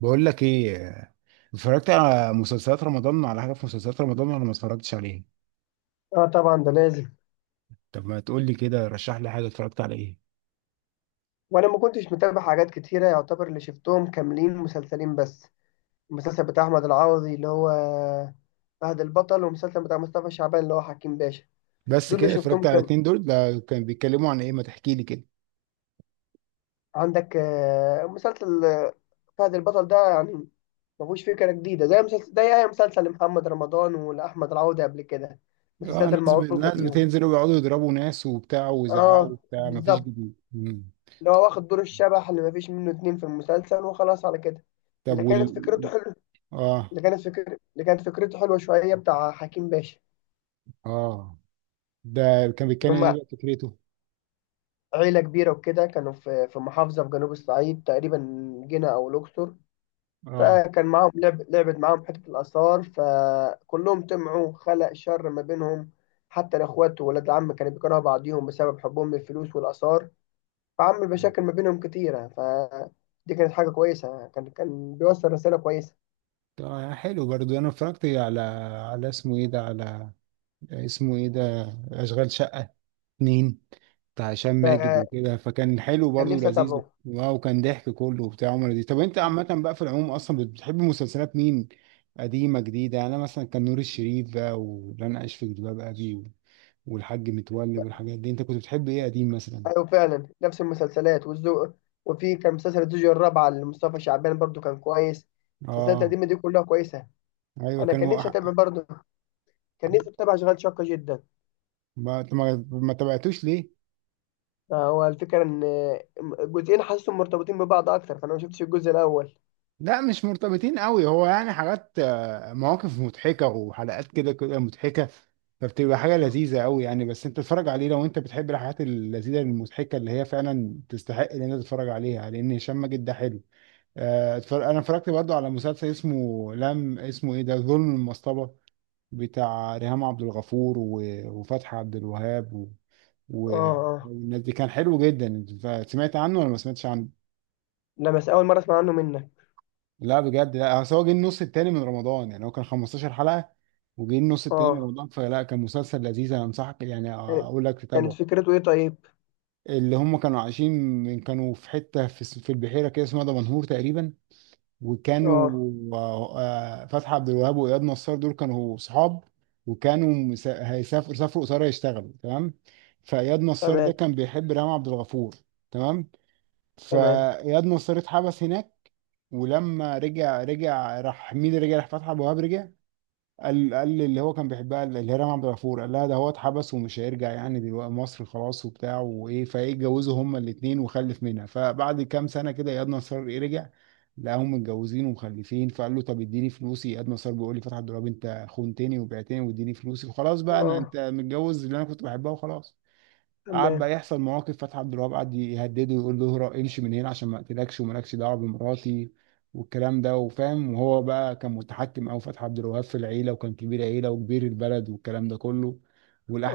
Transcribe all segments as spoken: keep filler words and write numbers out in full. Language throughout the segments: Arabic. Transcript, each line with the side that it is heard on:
right: بقول لك ايه؟ اتفرجت على مسلسلات رمضان، على حاجه في مسلسلات رمضان ولا ما اتفرجتش عليها؟
left: اه، طبعا ده لازم.
right: طب ما تقول لي كده، رشح لي حاجه، اتفرجت على ايه؟
left: وانا ما كنتش متابع حاجات كتيره، يعتبر اللي شفتهم كاملين مسلسلين بس. المسلسل بتاع احمد العوضي اللي هو فهد البطل، والمسلسل بتاع مصطفى شعبان اللي هو حكيم باشا.
right: بس
left: دول اللي
right: كده اتفرجت
left: شفتهم
right: على
left: كام.
right: اتنين. دول ده كان بيتكلموا عن ايه؟ ما تحكي لي كده.
left: عندك آه، مسلسل آه، فهد البطل ده، يعني ما فيهوش فكره جديده زي مسلسل ده، اي مسلسل لمحمد رمضان ولاحمد العوضي قبل كده،
right: اه،
left: المسلسلات
right: ناس ب...
left: المعروفه
right: ناس
left: بيهم.
right: بتنزل ويقعدوا يضربوا ناس وبتاع ويزعقوا
left: اه،
right: وبتاع، ما فيش
left: بالظبط.
right: جديد. مم.
left: اللي هو واخد دور الشبح اللي ما فيش منه اتنين في المسلسل، وخلاص على كده.
right: طب،
left: اللي كانت
right: وال
left: فكرته حلوه،
right: اه،
left: اللي كانت فكرة اللي كانت فكرته حلوة شوية بتاع حكيم باشا.
right: اه، ده كان
left: إن
right: بيتكلم ايه
left: هم
right: بقى فكرته؟
left: عيلة كبيرة وكده، كانوا في في محافظة في جنوب الصعيد تقريبا، جنة أو الأقصر.
right: اه،
left: فكان معاهم لعب لعبت معاهم حتة الآثار، فكلهم طمعوا خلق شر ما بينهم، حتى الإخوات وولاد العم كانوا بيكرهوا بعضيهم بسبب حبهم للفلوس والآثار، فعمل مشاكل ما بينهم كتيرة، فدي كانت حاجة كويسة، كان كان بيوصل رسالة كويسة.
right: ده حلو برضو. انا اتفرجت على على اسمه ايه ده، على اسمه ايه ده، اشغال شقه اتنين، بتاع هشام ماجد
left: فكان
right: وكده، فكان حلو برضه
left: نفسي
right: ولذيذ،
left: أتابعه.
right: واو كان ضحك كله وبتاع، عمر لذيذ. طب انت عامة بقى في العموم اصلا بتحب مسلسلات مين، قديمة جديدة؟ يعني انا مثلا، كان نور الشريف بقى، ولن اعيش في جلباب ابي، و- والحاج متولي والحاجات دي. انت كنت بتحب ايه قديم مثلا؟
left: ايوه، فعلا نفس المسلسلات والذوق، وفي كان مسلسل الزوجة الرابعة لمصطفى شعبان برضو، كان كويس. المسلسلات
right: اه،
left: القديمة دي كلها كويسة.
right: ايوه،
left: انا كان
right: كانوا
left: نفسي اتابع
right: أح-
left: برضو، كان نفسي اتابع شغال شاقة جدا.
right: ما ما ما تابعتوش ليه؟
left: آه، هو الفكرة ان الجزئين حاسسهم مرتبطين ببعض اكتر، فانا ما شفتش الجزء الاول.
right: لا مش مرتبطين قوي، هو يعني حاجات، آه، مواقف مضحكة وحلقات كده كده مضحكة، فبتبقى حاجة
left: اه،
right: لذيذة قوي يعني. بس انت تتفرج عليه لو انت بتحب الحاجات اللذيذة المضحكة اللي هي فعلا تستحق ان انت تتفرج عليها، لان هشام ماجد ده حلو. آه، اتفرج- انا اتفرجت برضو على مسلسل اسمه، لم اسمه ايه ده، ظلم المصطبة، بتاع ريهام عبد الغفور و- وفتحي عبد الوهاب و... و...
left: اه.
right: والناس دي، كان حلو جدا. سمعت عنه ولا ما سمعتش عنه؟
left: لا، بس اول مرة اسمع عنه منك.
right: لا بجد، لا، اصل هو جه النص التاني من رمضان، يعني هو كان خمستاشر حلقة، وجه النص التاني من
left: اه.
right: رمضان، فلا، كان مسلسل لذيذ، انا انصحك يعني
left: كانت
right: اقول لك
left: كانت
right: تتابعه.
left: فكرته ايه طيب؟
right: اللي هم كانوا عايشين، من كانوا في حتة في الس- في البحيرة كده، اسمها دمنهور تقريبا. وكانوا،
left: اه،
right: آه، آه، فتحي عبد الوهاب واياد نصار دول كانوا صحاب، وكانوا مس- هيسافروا سافروا قصير يشتغلوا، تمام. فاياد نصار ده
left: تمام،
right: كان بيحب ريهام عبد الغفور. تمام.
left: تمام.
right: فاياد نصار اتحبس هناك. ولما رجع، رجع راح، مين اللي رجع؟ راح فتحي ابو وهاب رجع. قال قال اللي هو كان بيحبها اللي هي رام عبد الغفور، قال لها ده هو اتحبس ومش هيرجع يعني، دلوقتي مصر خلاص وبتاع وايه، فايه، اتجوزوا هما الاثنين وخلف منها. فبعد كام سنه كده اياد نصار ايه، رجع، لقاهم متجوزين ومخلفين. فقال له طب اديني فلوسي. اياد نصار بيقول لي فتحي عبد الوهاب انت خنتني وبعتني، واديني فلوسي وخلاص بقى، انا،
left: اه،
right: انت متجوز اللي انا كنت بحبها وخلاص. قعد
left: تمام.
right: بقى يحصل مواقف. فتحي عبد الوهاب قعد يهدده ويقول له اهرب، امشي من هنا عشان ما اقتلكش، ومالكش دعوه بمراتي والكلام ده. وفاهم وهو بقى كان متحكم، او فتحي عبد الوهاب في العيله، وكان كبير عيله وكبير البلد والكلام ده كله.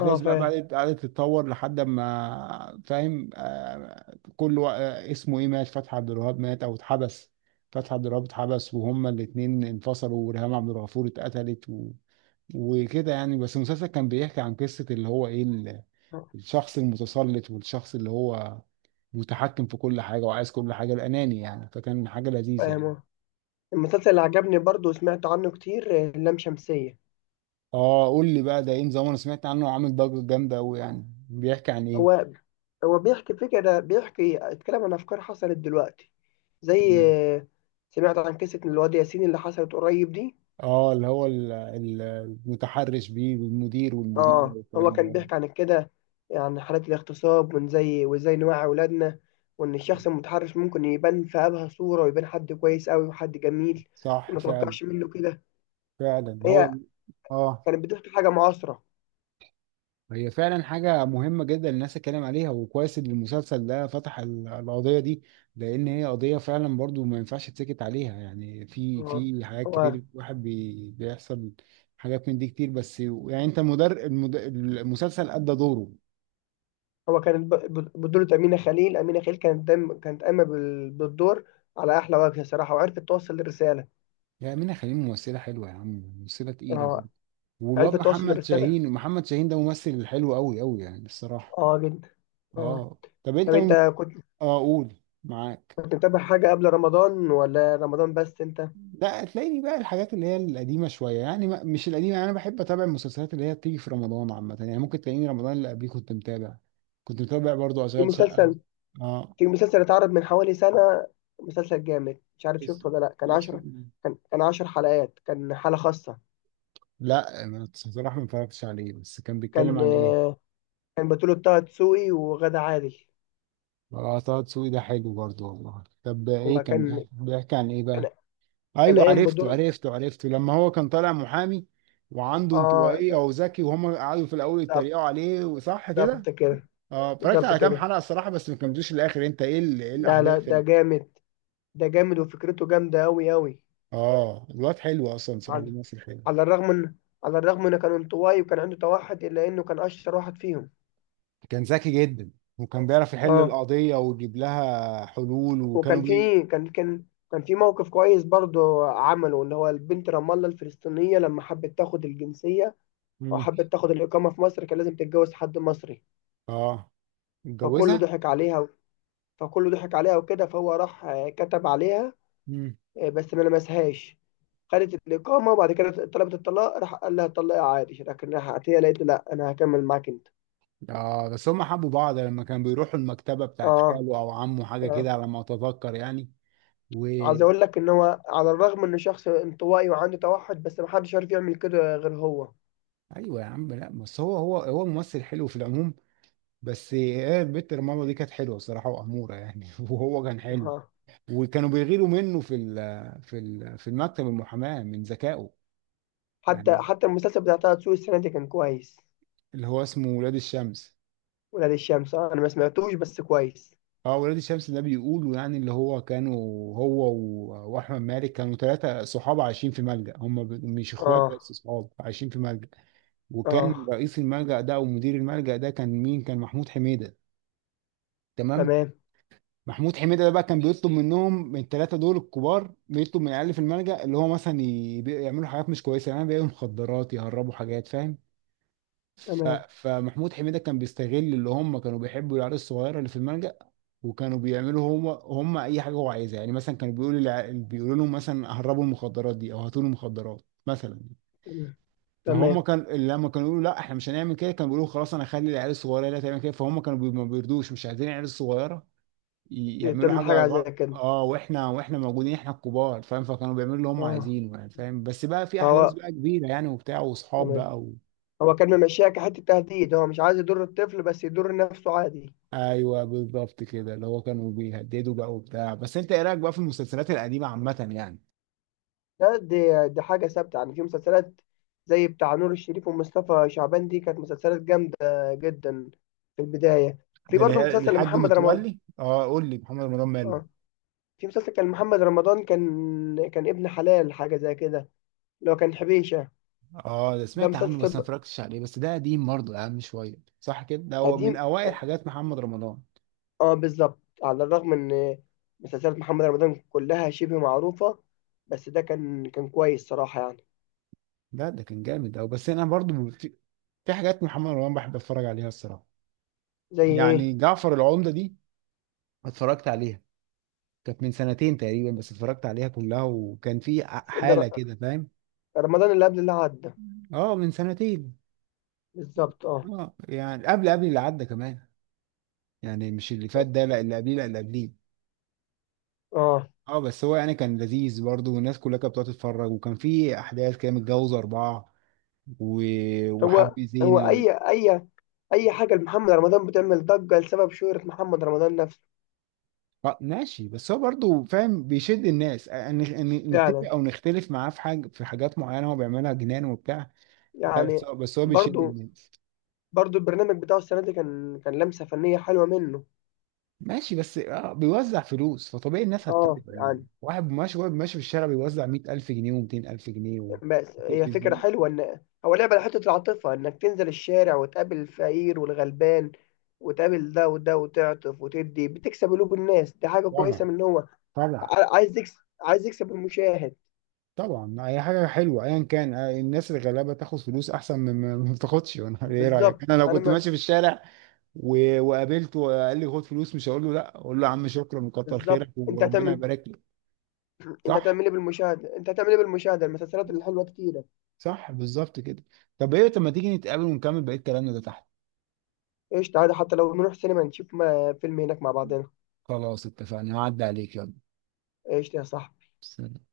left: اه،
right: بقى
left: فاهم،
right: بدات قعدت تتطور، لحد ما، فاهم، آه، كل وا- آه، اسمه ايه، مات، فتحي عبد الوهاب مات او اتحبس، فتحي عبد الوهاب اتحبس، وهما الاثنين انفصلوا، وريهام عبد الغفور اتقتلت و... وكده يعني. بس المسلسل كان بيحكي عن قصه اللي هو ايه،
left: آه،
right: الشخص المتسلط، والشخص اللي هو متحكم في كل حاجة وعايز كل حاجة، الأناني يعني، فكان حاجة لذيذة
left: فاهم
right: يعني.
left: آه. المسلسل اللي عجبني برضو وسمعت عنه كتير آه، لام شمسية.
right: اه، قول لي بقى ده ايه نظام، انا سمعت عنه عامل ضجة جامدة قوي، يعني بيحكي عن ايه؟
left: هو هو بيحكي فكرة، بيحكي اتكلم عن أفكار حصلت دلوقتي، زي
right: تمام.
left: آه، سمعت عن قصة الواد ياسين اللي حصلت قريب دي.
right: اه، اللي هو ال- ال- المتحرش بيه، والمدير والمديرة
left: اه، هو
right: والكلام
left: كان
right: ده.
left: بيحكي عن كده، عن حالات الاغتصاب، وان زي وازاي نوعي أولادنا، وإن الشخص المتحرش ممكن يبان في أبهى صورة، ويبان حد كويس أوي وحد جميل،
right: صح
left: وما
right: فعلا.
left: توقعش منه كده.
right: فعلا، هو
left: هي
right: ال- اه،
left: كانت بتحكي حاجة معاصرة.
right: هي فعلا حاجة مهمة جدا الناس تتكلم عليها، وكويس ان المسلسل ده فتح ال- القضية دي، لان هي قضية فعلا برضو ما ينفعش تسكت عليها يعني. في
left: اه.
right: في حاجات
left: هو
right: كتير واحد بي بيحصل. حاجات من دي كتير بس يعني. انت مدر المد... المسلسل ادى دوره.
left: هو كانت ب- ب- بطولة أمينة خليل، أمينة خليل كانت دايما كانت قايمة بال- بالدور على أحلى وجه صراحة، وعرفت توصل الرسالة.
right: يا منى خليل ممثلة حلوة يا عم، ممثلة تقيلة برضو.
left: اه،
right: والواد
left: عرفت توصل
right: محمد
left: الرسالة.
right: شاهين، محمد شاهين ده ممثل حلو قوي قوي يعني الصراحة.
left: اه، جدا. اه.
right: اه. طب
left: طب
right: انت
left: أنت
right: من...
left: كنت
right: اه، قول، معاك.
left: كنت متابع حاجة قبل رمضان ولا رمضان بس أنت؟
right: لا، تلاقيني بقى الحاجات اللي هي القديمة شوية، يعني ما- مش القديمة يعني، أنا بحب أتابع المسلسلات اللي هي بتيجي في رمضان عامة، يعني ممكن تلاقيني رمضان اللي قبليه كنت متابع، كنت متابع برضو
left: في
right: أشغال شقة.
left: مسلسل
right: اه.
left: في مسلسل اتعرض من حوالي سنة، مسلسل جامد، مش عارف
right: يس...
left: شفته ولا لأ، كان
right: يس...
left: عشرة كان كان عشر حلقات، كان حالة خاصة.
right: لا، أنا بصراحة ما اتفرجتش عليه، بس كان بيتكلم
left: كان
right: عن إيه؟
left: آه، كان بطولة طه دسوقي وغادة عادل.
right: اه، طه دسوقي ده حلو برضو والله. طب
left: هو
right: إيه كان
left: كان
right: بيحكي بيحكي عن إيه بقى؟
left: كان كان
right: أيوه،
left: قايم
right: عرفته
left: بدور.
right: عرفته عرفته، لما هو كان طالع محامي وعنده
left: اه،
right: انطوائية وذكي، وهم قعدوا في الأول
left: بالظبط،
right: يتريقوا عليه، وصح كده؟
left: بالظبط كده،
right: اه، اتفرجت
left: بالظبط
right: على كام
left: كده.
right: حلقه الصراحه، بس ما كملتوش للاخر. انت ايه ال- ايه
left: لا، لا،
right: الاحداث
left: ده
right: اللي...
left: جامد، ده جامد وفكرته جامدة أوي أوي.
right: اه، الواد حلو اصلا صراحه،
left: على
right: بيمثل حلو.
left: على الرغم إن على الرغم إنه كان انطوائي وكان عنده توحد، إلا إنه كان أشطر واحد فيهم.
right: كان ذكي جدا، وكان بيعرف يحل
left: أه
right: القضية ويجيب لها حلول، وكانوا
left: وكان في
right: بي...
left: كان كان كان في موقف كويس برضه عمله، إن هو البنت رام الله الفلسطينية لما حبت تاخد الجنسية، أو
right: مم.
left: حبت تاخد الإقامة في مصر، كان لازم تتجوز حد مصري.
right: اه.
left: فكله
right: اتجوزها.
left: ضحك عليها فكله ضحك عليها وكده، فهو راح آه، كتب عليها،
right: مم.
left: إيه، بس ما لمسهاش، خدت الإقامة، وبعد كده طلبت الطلاق، راح قال لها طلقي عادي، لكن راح عطية لقيته لا أنا هكمل معاك أنت.
right: اه، بس هم حبوا بعض لما كانوا بيروحوا المكتبة بتاعت
left: آه،
right: خاله او عمه، حاجة
left: آه،
right: كده على ما اتذكر يعني. و...
left: عايز أقول لك إن هو على الرغم إنه شخص انطوائي وعنده توحد، بس محدش عارف يعمل كده غير هو.
right: ايوه يا عم، لا بس هو، هو هو ممثل حلو في العموم. بس هي البت رمضان دي كانت حلوة الصراحة وأمورة يعني وهو كان حلو.
left: آه.
right: وكانوا بيغيروا منه في ال- في ال- في المكتب المحاماة من ذكائه
left: حتى
right: يعني.
left: حتى المسلسل بتاع طه دسوقي السنة دي كان كويس.
right: اللي هو اسمه ولاد الشمس.
left: ولاد الشمس، آه، أنا ما سمعتوش بس كويس.
right: اه، ولاد الشمس ده بيقولوا يعني اللي هو كانوا، هو و- واحمد مالك كانوا ثلاثة صحاب عايشين في ملجأ، هم ب- مش اخوات
left: آه،
right: بس صحاب عايشين في ملجأ. وكان
left: آه،
right: رئيس الملجأ ده او مدير الملجأ ده كان مين، كان محمود حميدة. تمام.
left: تمام،
right: محمود حميدة ده بقى كان بيطلب منهم، من الثلاثة دول الكبار، بيطلب من العيال في الملجأ اللي هو مثلا، ي- بي- يعملوا حاجات مش كويسة، يعني بيعملوا مخدرات، يهربوا حاجات، فاهم. ف...
left: تمام،
right: فمحمود حميدة كان بيستغل اللي هم كانوا بيحبوا العيال الصغيرة اللي في الملجأ. وكانوا بيعملوا، هم هم اي حاجة هو عايزها يعني، مثلا كانوا بيقولوا للع... بيقولوا لهم مثلا هربوا المخدرات دي، او هاتوا لي مخدرات مثلا.
left: تمام،
right: فهم
left: تمام.
right: كان لما كانوا يقولوا لا احنا مش هنعمل كده، كانوا بيقولوا خلاص، انا هخلي العيال الصغيرة هي اللي تعمل كده. فهم كانوا بي... ما بيرضوش، مش عايزين العيال الصغيرة ي- يعملوا
left: تعمل
right: حاجة
left: حاجة زي
right: غلط.
left: كده.
right: اه، واحنا واحنا موجودين، احنا الكبار، فاهم. فكانوا بيعملوا اللي هم
left: آه.
right: عايزينه يعني، فاهم، بس بقى في احداث
left: فهو
right: بقى كبيرة يعني وبتاع واصحاب
left: تمام،
right: بقى.
left: هو كان ممشيها كحته تهديد، هو مش عايز يضر الطفل بس يضر نفسه عادي.
right: ايوه، بالظبط كده، اللي هو كانوا بيهددوا بقى وبتاع. بس انت ايه رايك بقى في المسلسلات القديمه عامه يعني؟
left: ده دي, دي حاجه ثابته يعني في مسلسلات، زي بتاع نور الشريف ومصطفى شعبان، دي كانت مسلسلات جامده جدا. في البدايه، في
right: ده اللي
left: برضه
right: هي
left: مسلسل
right: الحاج
left: لمحمد رمضان.
right: متولي. اه، قول لي محمد رمضان ماله.
left: اه، في مسلسل كان محمد رمضان كان كان ابن حلال حاجه زي كده، اللي هو كان حبيشه،
right: اه، ده
left: ده
right: سمعت عنه
left: مسلسل
right: بس ما اتفرجتش عليه، بس ده قديم برضه اهم شويه صح كده، ده هو من
left: قديم.
right: اوائل حاجات محمد رمضان.
left: اه، بالظبط، على الرغم ان مسلسلات محمد رمضان كلها شبه معروفه، بس ده كان كان كويس صراحه يعني.
right: لا ده كان جامد أوي. بس انا برضه في في حاجات محمد رمضان بحب اتفرج عليها الصراحه.
left: زي ايه؟
right: يعني جعفر العمده دي، اتفرجت عليها، كانت من سنتين تقريبا، بس اتفرجت عليها كلها وكان في حاله كده فاهم.
left: رمضان اللي قبل اللي عدى،
right: اه، من سنتين.
left: بالظبط اه.
right: اه، يعني قبل، قبل اللي عدى كمان يعني، مش اللي فات ده لا، اللي قبليه لا، اللي قبليه.
left: اه،
right: اه، بس هو يعني كان لذيذ برضه، والناس كلها كانت بتقعد تتفرج، وكان في احداث كده متجوز اربعه و...
left: هو
right: وحب
left: هو
right: زينه و...
left: اي اي اي حاجه لمحمد رمضان بتعمل ضجه لسبب شهره محمد رمضان نفسه.
right: آه، ماشي، بس هو برضه فاهم بيشد الناس، ان ان نتفق
left: فعلا
right: او نختلف معاه في حاجه في حاجات معينه هو بيعملها جنان وبتاع. لا بس
left: يعني.
right: هو، بس هو بيشد
left: برضو،
right: الناس.
left: برضو البرنامج بتاعه السنه دي كان كان لمسه فنيه حلوه منه.
right: ماشي بس اه بيوزع فلوس فطبيعي الناس
left: اه
right: هتتابعه يعني.
left: يعني.
right: واحد ماشي، واحد ماشي في الشارع بيوزع مية ألف جنيه و200000 جنيه و...
left: بس هي فكره
right: تلفزيون.
left: حلوه، ان هو لعب على حته العاطفه، انك تنزل الشارع وتقابل الفقير والغلبان، وتقابل ده وده، وتعطف، وتدي، بتكسب قلوب الناس، دي حاجه كويسه
right: طبعا.
left: من إن هو
right: طبعا.
left: ع- عايز يكسب عايز يكسب، المشاهد.
right: طبعا، اي حاجه حلوه ايا كان، آه، الناس الغلابه تاخد فلوس احسن من من ما بتاخدش انا ايه رايك،
left: بالظبط،
right: انا لو
left: انا
right: كنت
left: ما
right: ماشي في الشارع و... وقابلته وقال لي خد فلوس، مش هقول له لا، اقول له يا عم شكرا وكتر
left: بالظبط.
right: خيرك
left: انت
right: وربنا
left: هتعمل
right: يبارك لك.
left: انت
right: صح.
left: هتعمل ايه بالمشاهده، انت هتعمل ايه بالمشاهده المسلسلات الحلوه كتيره.
right: صح، بالظبط كده. طب ايه، طب ما تيجي نتقابل ونكمل بقيه كلامنا ده تحت.
left: ايش، تعالى حتى لو نروح سينما نشوف ما... فيلم هناك مع بعضنا.
right: خلاص، اتفقنا، هعدي عليك يلا.
left: ايش يا صاحبي.
right: سلام.